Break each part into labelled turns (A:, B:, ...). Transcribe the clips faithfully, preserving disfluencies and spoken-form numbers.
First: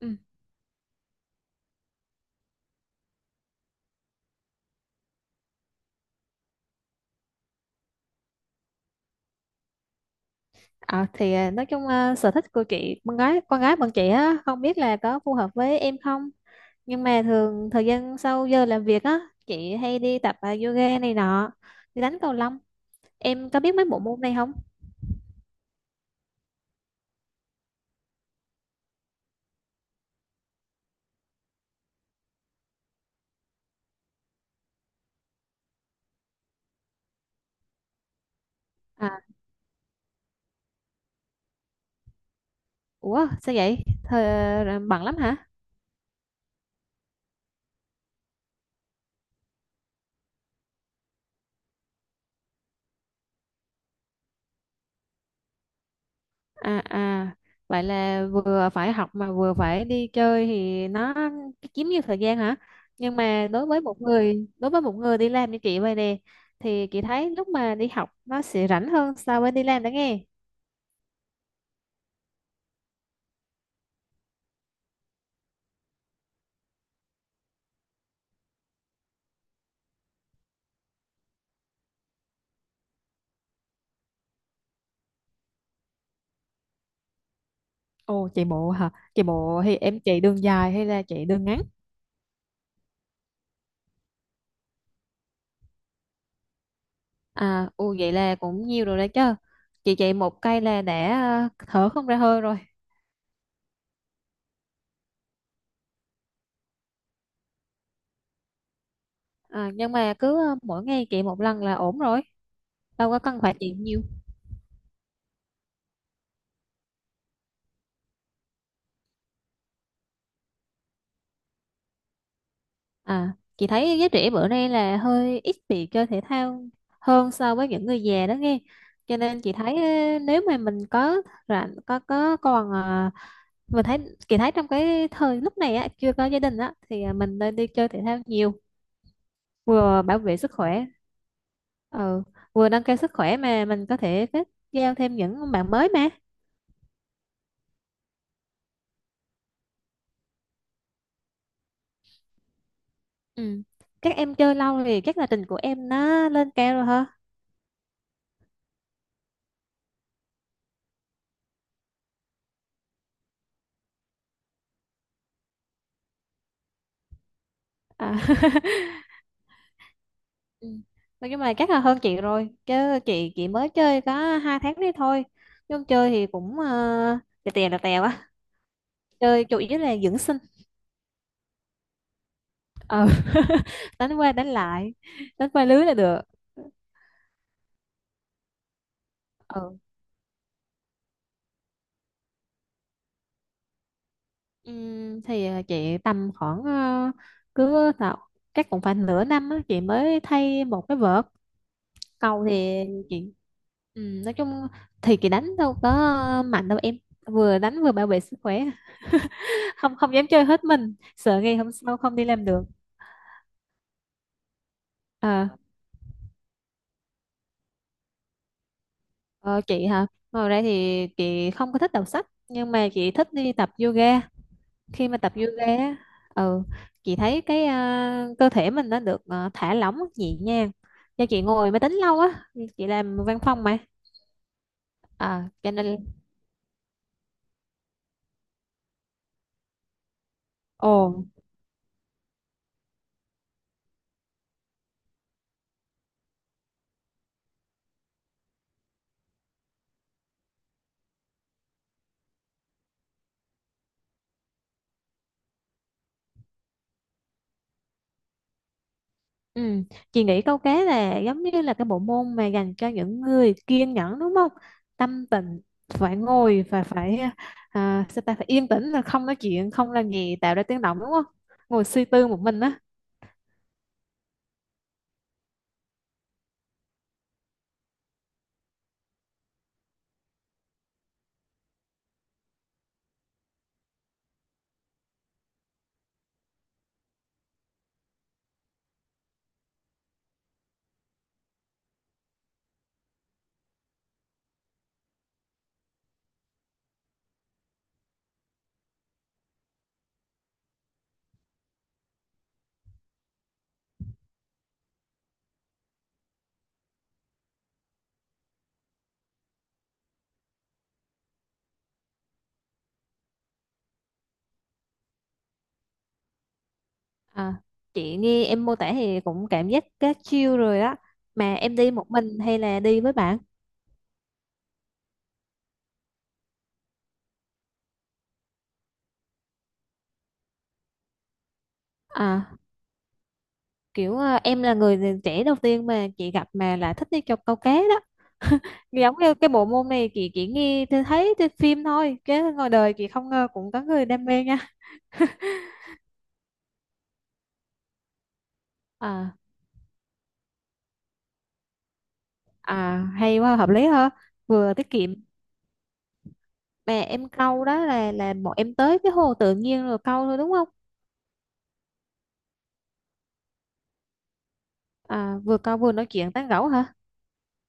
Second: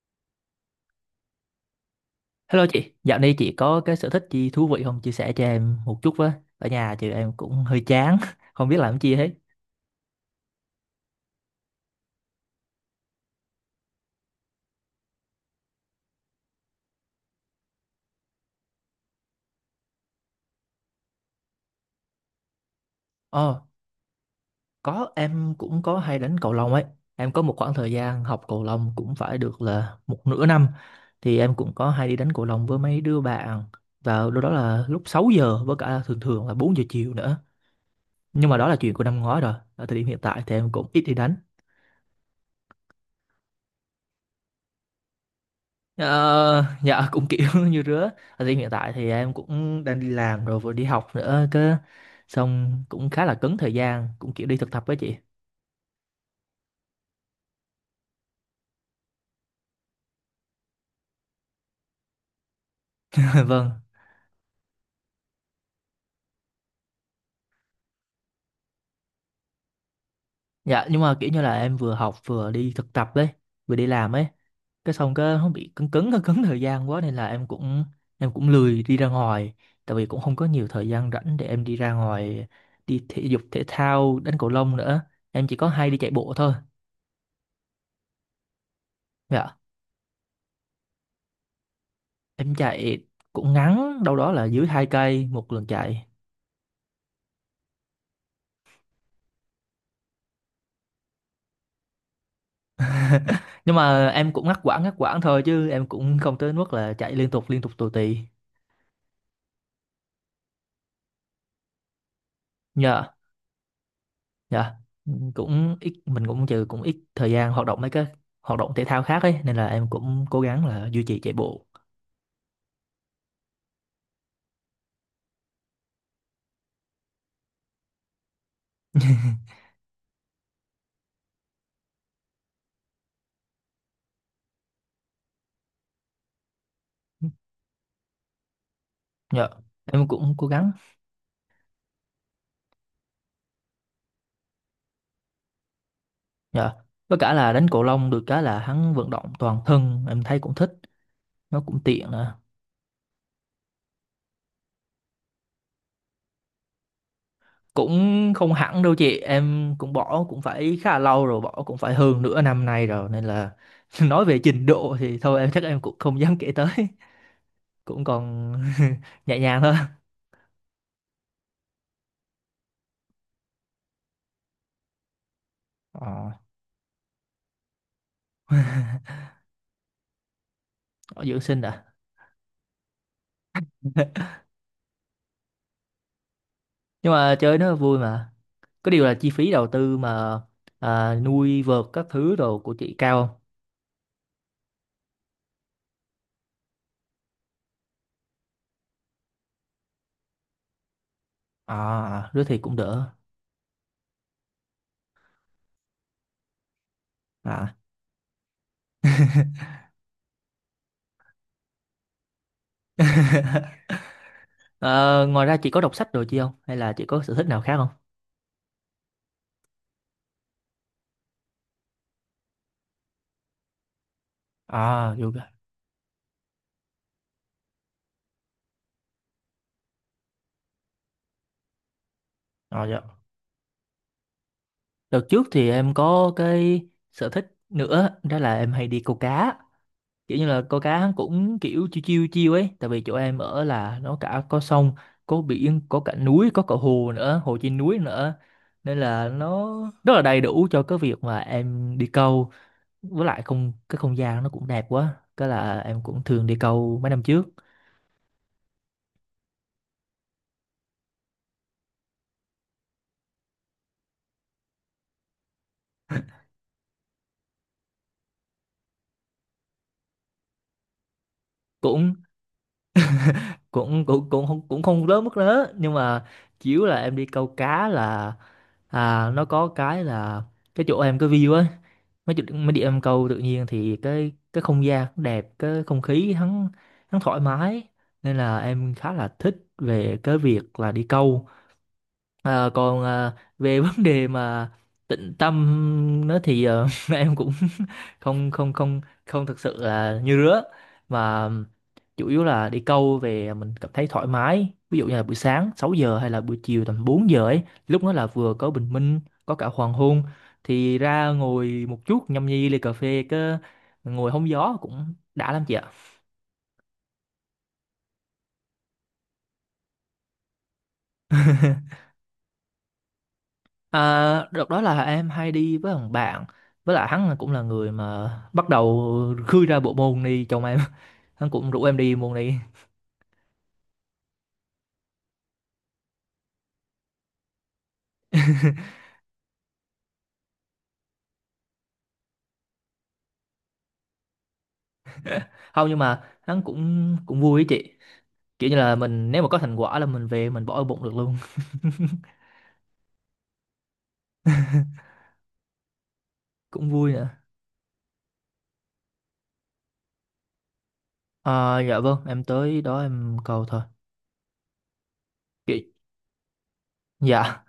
A: Ừ.
B: Hello chị, dạo này chị có cái sở thích gì thú vị không? Chia sẻ cho em một chút với. Ở nhà chị em cũng hơi chán, không biết làm gì hết.
A: Ờ, thì à, nói chung à, sở thích của chị con gái con gái bọn chị á, không biết là có phù hợp với em không, nhưng mà thường thời gian sau giờ làm việc á, chị hay đi tập à, yoga này nọ, đi đánh cầu lông. Em có
B: Ờ,
A: biết mấy bộ môn này không?
B: có em cũng có hay đánh cầu lông ấy. Em có một khoảng thời gian học cầu lông cũng phải được là một nửa năm. Thì em cũng có hay đi đánh cầu lông với mấy đứa bạn. Vào lúc đó là lúc sáu giờ với cả thường thường là bốn giờ chiều nữa. Nhưng mà đó là chuyện của
A: À,
B: năm ngoái rồi. Ở thời điểm hiện tại thì em cũng ít đi đánh.
A: ủa sao vậy? Thời, à, bận lắm hả?
B: Ờ, dạ cũng kiểu như rứa. Ở hiện tại thì em cũng đang đi làm rồi vừa đi học nữa cơ, xong cũng khá là cứng thời gian, cũng kiểu đi thực tập với chị.
A: À à, vậy là vừa phải học mà vừa phải đi chơi thì nó chiếm nhiều thời gian hả? Nhưng mà đối với
B: Vâng.
A: một người đối với một người đi làm như chị vậy nè, thì chị thấy lúc mà đi học nó sẽ rảnh hơn so với đi làm đó nghe.
B: Dạ nhưng mà kiểu như là em vừa học vừa đi thực tập đấy, vừa đi làm ấy. Cái xong cái nó bị cứng cứng, cứng cứng thời gian quá nên là em cũng em cũng lười đi ra ngoài, tại vì cũng không có nhiều thời gian rảnh để em đi ra ngoài đi thể dục thể thao đánh cầu lông nữa. Em chỉ có hay đi chạy bộ thôi.
A: Ồ, chạy bộ hả? Chạy
B: Dạ,
A: bộ thì em chạy đường dài hay là chạy đường ngắn?
B: em chạy cũng ngắn, đâu đó là dưới hai cây một lần chạy.
A: À, ồ, vậy là cũng nhiều rồi đấy chứ. Chị chạy một cây là đã à, thở không ra hơi rồi.
B: Nhưng mà em cũng ngắt quãng ngắt quãng thôi chứ em cũng không tới mức là chạy liên tục liên tục tù tì.
A: À, nhưng mà cứ à, mỗi ngày chạy một lần là ổn rồi,
B: Nhờ,
A: đâu có cần phải chạy nhiều.
B: nhờ cũng ít, mình cũng trừ cũng ít thời gian hoạt động mấy cái hoạt động thể thao khác ấy nên là em cũng cố gắng là duy trì chạy bộ.
A: À, chị thấy giới trẻ bữa nay là hơi ít bị chơi thể thao hơn so với những người già đó nghe. Cho nên chị thấy ờ, nếu mà mình có rảnh có có còn ờ, mình thấy chị thấy trong cái thời lúc này á, chưa có gia đình á, thì ờ, mình nên đi chơi thể thao nhiều,
B: Dạ,
A: vừa
B: em
A: bảo
B: cũng
A: vệ
B: cố
A: sức
B: gắng.
A: khỏe, ừ, vừa nâng cao sức khỏe mà mình có thể kết giao thêm những bạn mới mà.
B: Dạ. Với cả là đánh cầu lông được cái là hắn vận động toàn thân, em thấy cũng thích, nó cũng tiện nè.
A: Ừ. Các em chơi lâu thì chắc là trình của em nó lên cao rồi hả?
B: Cũng không hẳn đâu chị, em cũng bỏ cũng phải khá là lâu rồi, bỏ cũng phải hơn nửa năm nay rồi nên là nói về trình độ thì thôi em chắc em cũng không dám kể tới, cũng
A: À.
B: còn nhẹ nhàng thôi.
A: Ừ. Mà nhưng mà chắc là hơn chị rồi chứ, chị chị mới chơi có hai tháng đấy thôi, nhưng chơi thì
B: ờ,
A: cũng ờ, tè tè là tè quá, chơi chủ yếu là dưỡng sinh.
B: Ở dưỡng sinh à?
A: Ờ. Đánh qua đánh lại, đánh qua lưới là được.
B: Nhưng mà chơi nó vui mà, có điều là chi phí đầu
A: Ừ.
B: tư mà, à, nuôi vợt các thứ đồ của chị cao không?
A: Ừm, thì ờ, chị tầm khoảng ờ, cứ tạo chắc cũng phải nửa năm á, chị mới thay một cái vợt.
B: À đứa
A: Cầu
B: thì cũng
A: thì
B: đỡ.
A: chị ừm, nói chung thì chị đánh đâu có mạnh đâu em, vừa
B: À.
A: đánh vừa bảo vệ sức khỏe, không không dám chơi hết mình, sợ ngày hôm sau không đi làm được.
B: Ờ, ngoài
A: à,
B: ra chị có đọc sách rồi chị không hay là chị có sở thích nào khác không?
A: ờ, chị hả, ngồi đây thì chị không có thích đọc sách, nhưng mà chị thích đi tập yoga. Khi
B: À
A: mà tập
B: yoga.
A: yoga á, ừ, chị thấy cái à, cơ thể mình nó được à, thả lỏng nhẹ nhàng, do chị ngồi máy tính lâu á,
B: À,
A: chị
B: dạ.
A: làm văn phòng mà.
B: Đợt trước
A: À,
B: thì
A: cho
B: em
A: nên
B: có cái sở thích nữa đó là em hay đi câu cá, kiểu như là câu
A: ồ.
B: cá cũng kiểu chiêu chiêu chiêu ấy, tại vì chỗ em ở là nó cả có sông, có biển, có cả núi, có cả hồ nữa, hồ trên núi nữa, nên là nó rất là đầy đủ cho cái việc mà em đi câu. Với lại không, cái không gian nó cũng đẹp quá cái là em cũng thường đi câu mấy năm trước.
A: Ừ. Chị nghĩ câu cá là giống như là cái bộ môn mà dành cho những người kiên nhẫn đúng không? Tâm tịnh, phải ngồi và phải à, sao ta, phải yên tĩnh, là không nói chuyện không làm gì tạo ra tiếng động đúng không? Ngồi suy
B: cũng
A: tư một mình á.
B: cũng cũng cũng không cũng không lớn mức lớn nhưng mà chủ yếu là em đi câu cá là, à nó có cái là cái chỗ em cái view á, mấy chỗ- mấy đi em câu tự nhiên thì cái cái không gian cũng đẹp, cái không khí hắn hắn thoải mái nên là em khá là thích về cái việc là đi câu. Ờ, còn ờ, về vấn đề mà tịnh tâm nó thì ờ, em cũng không không không không thực sự là như rứa, mà chủ yếu là đi câu về mình cảm thấy thoải mái, ví dụ như là buổi sáng sáu giờ hay là buổi chiều tầm bốn giờ ấy, lúc đó là vừa có bình minh, có cả hoàng hôn, thì ra ngồi một chút nhâm nhi ly cà phê, cứ ngồi hóng gió cũng đã lắm chị ạ.
A: À, chị nghe em mô tả thì cũng cảm giác cá chiêu rồi á. Mà em đi một mình hay là đi với bạn?
B: À, đợt đó là em hay đi với thằng bạn, với lại hắn cũng là người mà bắt đầu khơi ra bộ môn đi chồng em, hắn cũng rủ em đi môn
A: À,
B: đi.
A: kiểu à, em là người trẻ đầu tiên mà chị gặp mà lại thích đi cho câu cá đó. Giống như cái bộ môn này chị chỉ nghe tôi thấy trên phim thôi, chứ ngoài đời chị không ngờ cũng có người đam mê nha.
B: Không nhưng mà hắn cũng cũng vui với chị, kiểu như là mình
A: À.
B: nếu mà có thành quả là mình về mình bỏ ở bụng được luôn.
A: À, hay quá, hợp lý ha, vừa tiết kiệm.
B: Cũng
A: Mà
B: vui
A: em
B: nữa.
A: câu đó là là bọn em tới cái hồ tự nhiên rồi câu thôi đúng không?
B: À, dạ vâng em tới đó em cầu thôi.
A: À, vừa
B: Chị.
A: câu vừa nói chuyện tán gẫu hả?
B: Dạ.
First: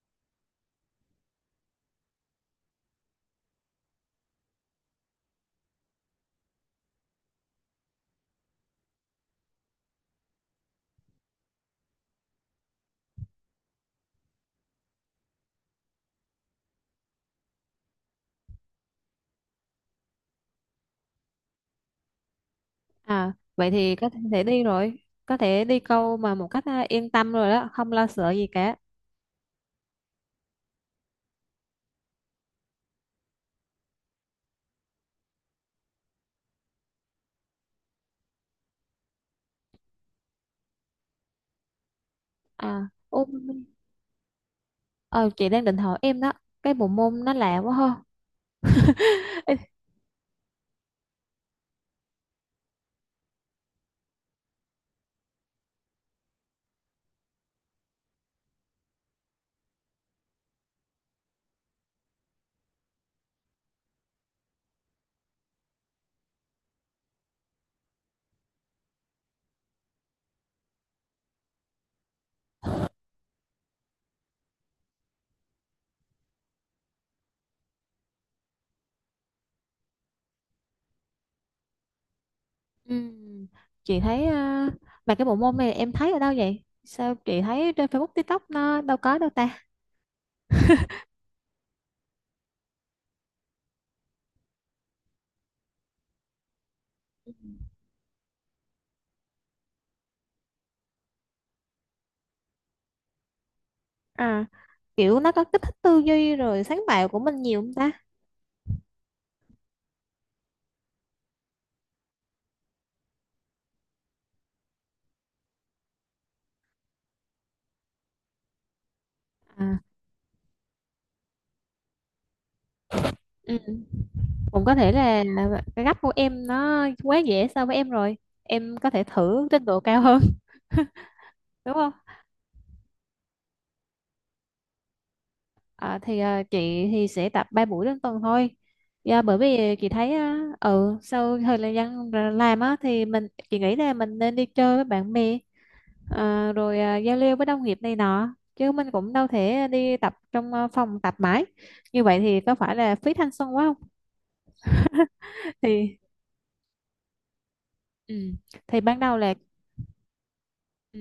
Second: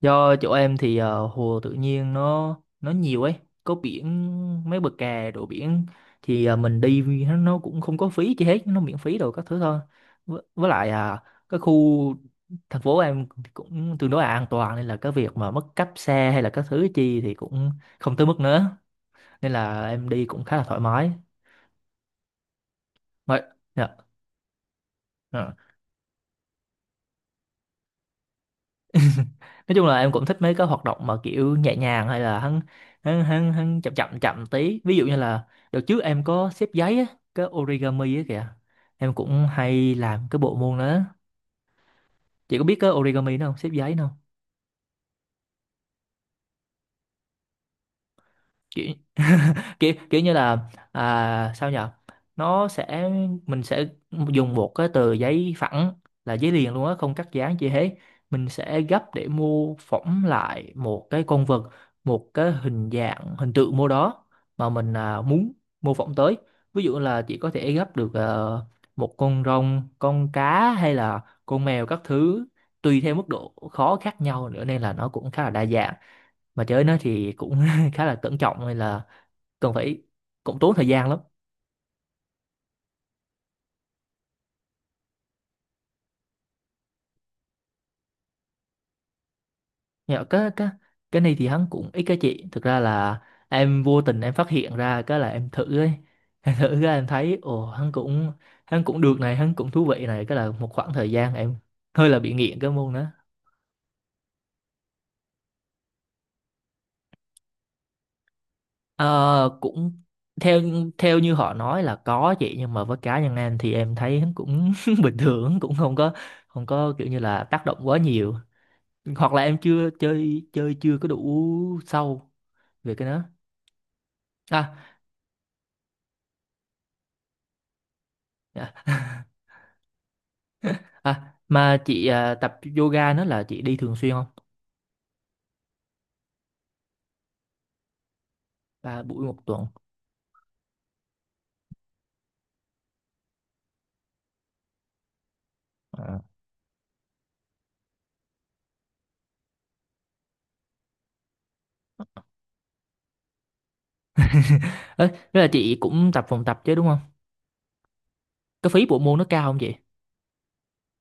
B: Do chỗ em thì ờ, hồ tự nhiên nó nó nhiều ấy, có biển, mấy bờ kè đồ biển, thì ờ, mình đi vì nó nó cũng không có phí chi hết, nó miễn phí đồ các thứ thôi. Với, với lại à cái khu thành phố em cũng tương đối là an toàn nên là cái việc mà mất cắp xe hay là các thứ chi thì cũng không tới mức nữa. Nên là em đi cũng khá là thoải mái.
A: À,
B: Mà,
A: vậy
B: dạ.
A: thì có thể đi rồi, có
B: Dạ.
A: thể đi câu mà một cách à, yên tâm rồi đó, không lo sợ gì cả.
B: Nói chung là em cũng thích mấy cái hoạt động mà kiểu nhẹ nhàng hay là hắn, hắn hắn hắn chậm chậm chậm tí, ví dụ như là đợt trước em có xếp giấy á, cái origami á kìa, em cũng hay làm cái bộ môn đó. Chị có biết
A: À
B: cái
A: ôm.
B: origami đó không, xếp giấy đó không?
A: ờ, chị đang định hỏi em đó, cái bộ môn nó lạ quá ha.
B: kiểu kiểu kiểu như là, à, sao nhở, nó sẽ, mình sẽ dùng một cái tờ giấy phẳng, là giấy liền luôn á không cắt dán gì hết, mình sẽ gấp để mô phỏng lại một cái con vật, một cái hình dạng hình tượng mô đó mà mình à, muốn mô phỏng tới, ví dụ là chỉ có thể gấp được ờ, một con rồng, con cá hay là con mèo các thứ, tùy theo mức độ khó khác nhau nữa nên là nó cũng khá là đa dạng, mà chơi nó thì cũng khá là cẩn trọng hay là cần phải, cũng tốn thời gian lắm.
A: Ừm, chị thấy à, mà cái bộ môn này em thấy ở đâu vậy? Sao chị thấy trên Facebook, TikTok nó đâu có đâu ta?
B: Nhưng cái cái cái này thì hắn cũng ít, cái chị thực ra là em vô tình em phát hiện ra cái là em thử ấy, em thử cái em
A: Ừ.
B: thấy ồ hắn cũng, hắn cũng được này, hắn cũng thú vị này, cái là một khoảng thời gian em hơi là bị nghiện cái môn đó.
A: À, kiểu nó có kích thích tư duy rồi sáng tạo của mình nhiều không ta?
B: Ờ, cũng theo theo như họ nói là có chị, nhưng mà với cá nhân em thì em thấy hắn cũng bình thường, cũng không có không có kiểu như là tác động quá nhiều, hoặc là em
A: À,
B: chưa chơi chơi chưa có đủ sâu về cái đó.
A: ừ. Cũng có thể là cái gấp của em nó quá dễ so với em rồi.
B: À.
A: Em có thể thử trình độ cao hơn,
B: À,
A: đúng
B: mà
A: không?
B: chị à, tập yoga nó là chị đi thường xuyên không?
A: À, thì à, chị thì sẽ tập ba buổi trên tuần thôi.
B: Ba
A: Dạ,
B: buổi một
A: bởi
B: tuần.
A: vì chị thấy à, ừ, sau thời gian làm á, thì mình chị nghĩ là mình nên đi chơi với bạn bè,
B: À.
A: Ờ, rồi à, giao lưu với đồng nghiệp này nọ, chứ mình cũng đâu thể đi tập trong à, phòng tập mãi, như vậy thì có phải là phí thanh xuân quá không?
B: Ê, thế là chị
A: Thì,
B: cũng tập phòng tập chứ đúng không?
A: ừ,
B: Cái
A: thì
B: phí
A: ban
B: bộ
A: đầu
B: môn nó
A: là,
B: cao không chị?
A: ừ,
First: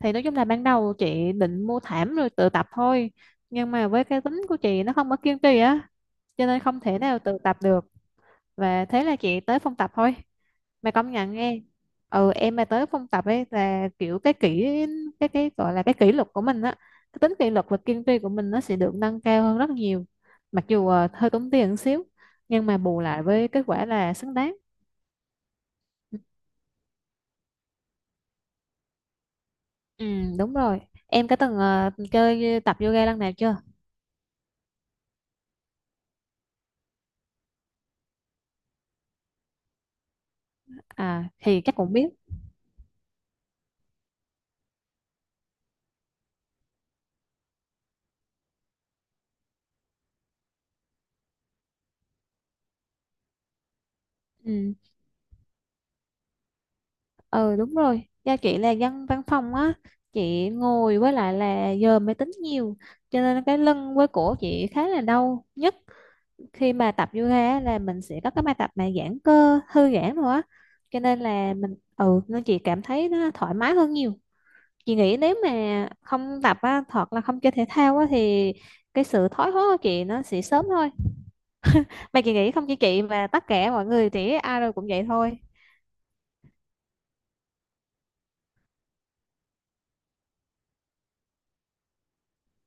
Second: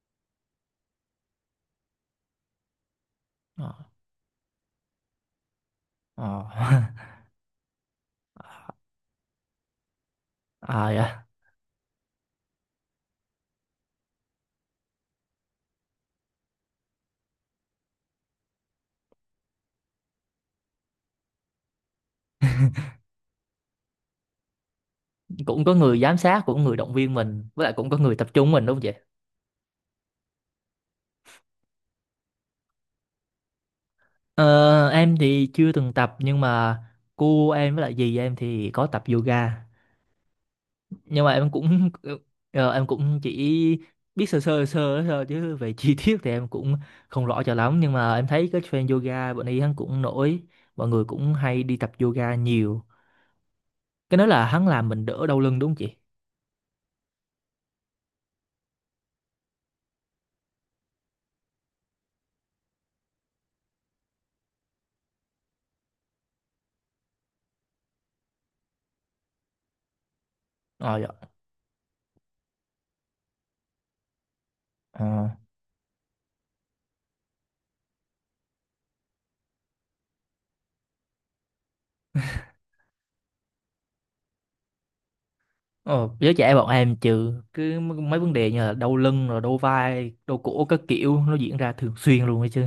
A: thì nói chung là ban đầu chị định mua thảm rồi tự tập thôi, nhưng
B: Ờ.
A: mà với cái tính của chị nó không có kiên trì á, cho
B: Ờ.
A: nên không thể nào tự tập được, và thế là chị tới phòng tập thôi.
B: À,
A: Mà công
B: dạ.
A: nhận nghe, ừ, em mà tới phòng tập ấy là kiểu cái kỷ cái cái gọi là cái kỷ luật của mình á, cái tính kỷ luật và kiên trì của mình nó sẽ được nâng cao hơn rất nhiều, mặc dù ờ, hơi tốn tiền một xíu, nhưng mà bù lại với kết quả là xứng đáng.
B: Cũng có người giám sát, cũng có người động viên mình, với lại cũng có người tập trung mình đúng không chị?
A: Ừ, đúng rồi. Em có từng ờ, chơi tập yoga lần nào chưa?
B: Ờ, em thì chưa từng tập nhưng mà cô em với lại dì em thì có tập yoga, nhưng
A: À,
B: mà em
A: thì chắc
B: cũng
A: cũng biết.
B: ờ, em cũng chỉ biết sơ sơ sơ thôi chứ về chi tiết thì em cũng không rõ cho lắm, nhưng mà em thấy cái trend yoga bọn ấy hắn cũng nổi, mọi người cũng hay đi tập yoga nhiều. Cái đó là hắn
A: Ừ.
B: làm mình đỡ đau lưng đúng không chị?
A: Ừ, đúng rồi, do chị là dân văn phòng á, chị ngồi với lại là giờ máy tính nhiều, cho nên cái lưng với cổ chị khá là đau nhất. Khi mà tập yoga á, là mình sẽ có cái bài tập mà giãn cơ thư giãn rồi á,
B: Ờ
A: cho
B: dạ.
A: nên là mình, ừ, nên chị cảm thấy nó thoải mái hơn nhiều. Chị
B: Ờ,
A: nghĩ nếu mà không tập á, hoặc là không chơi thể thao á, thì cái sự thoái hóa của chị nó sẽ sớm thôi, mà chị nghĩ không chỉ chị mà tất cả mọi người thì ai rồi cũng vậy thôi.
B: ờ giới trẻ bọn em trừ cứ mấy vấn đề như là đau lưng rồi đau vai đau cổ các kiểu nó diễn ra thường xuyên luôn ấy chứ.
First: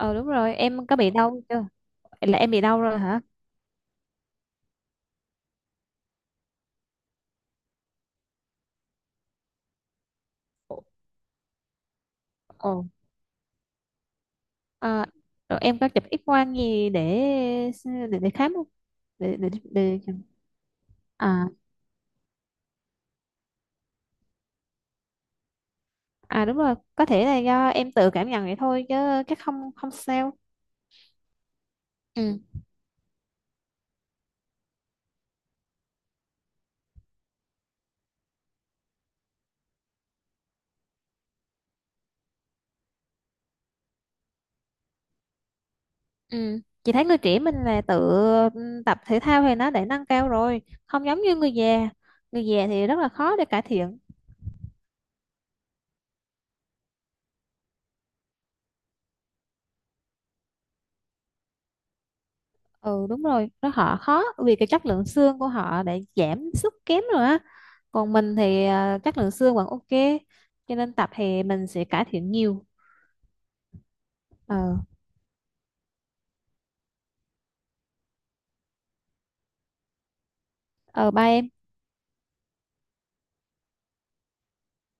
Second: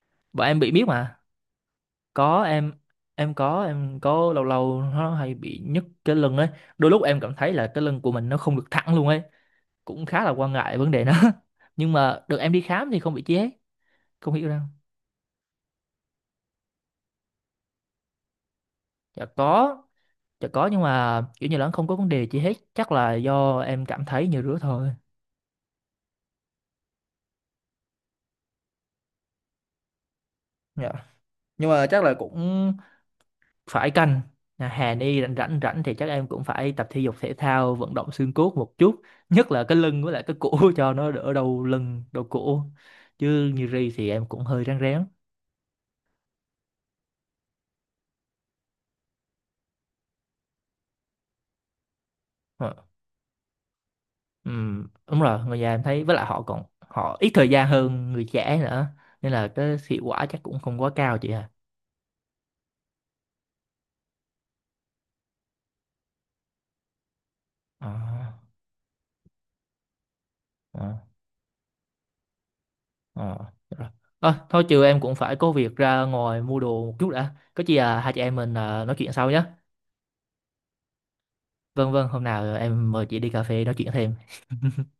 A: Ừ đúng
B: Bọn
A: rồi,
B: em bị biết
A: em có bị
B: mà.
A: đau chưa? Là
B: Có
A: em bị
B: em,
A: đau rồi hả?
B: em có em có lâu lâu nó hay bị nhức cái lưng ấy, đôi lúc em cảm thấy là cái lưng của mình nó không được thẳng luôn ấy, cũng khá là quan ngại vấn đề đó. Nhưng mà được em đi
A: Ồ,
B: khám thì không bị chi hết, không hiểu đâu.
A: à, rồi em có chụp X quang gì để để, để khám không?
B: Dạ
A: Để, để,
B: có.
A: để...
B: Dạ có nhưng mà
A: À,
B: kiểu như là nó không có vấn đề chi hết, chắc là do em cảm thấy như rứa thôi.
A: à đúng rồi, có thể là do em tự cảm nhận vậy thôi chứ chắc không, không sao.
B: Dạ nhưng mà chắc là
A: Ừ,
B: cũng phải canh. À, Hà Ni rảnh rảnh rảnh thì chắc em cũng phải tập thể dục thể thao vận động xương cốt một chút, nhất là cái lưng với lại cái cổ, cho nó đỡ đau lưng đau cổ chứ như Ri thì em cũng hơi ráng rén.
A: ừ. Chị thấy người trẻ mình là tự ừ, tập thể thao thì nó để nâng cao rồi, không giống như người già. Người già
B: Ờ,
A: thì rất là khó để cải thiện.
B: ừm, đúng rồi, người già em thấy với lại họ còn họ ít thời gian hơn người trẻ nữa nên là cái hiệu quả chắc cũng không quá cao chị à.
A: Ừ đúng rồi, nó họ khó vì cái chất lượng xương của họ đã giảm sút kém rồi á.
B: Ờ,
A: Còn mình thì à, chất lượng xương vẫn ok, cho nên
B: ờ,
A: tập thì mình sẽ cải thiện nhiều.
B: ờ, được rồi. Ờ,
A: Ờ.
B: thôi chiều em cũng phải có việc ra ngoài mua đồ một chút đã, có chi à hai chị em mình à, nói chuyện sau nhé.
A: Ờ ba em
B: Vâng vâng, hôm nào em mời chị đi cà phê nói chuyện thêm.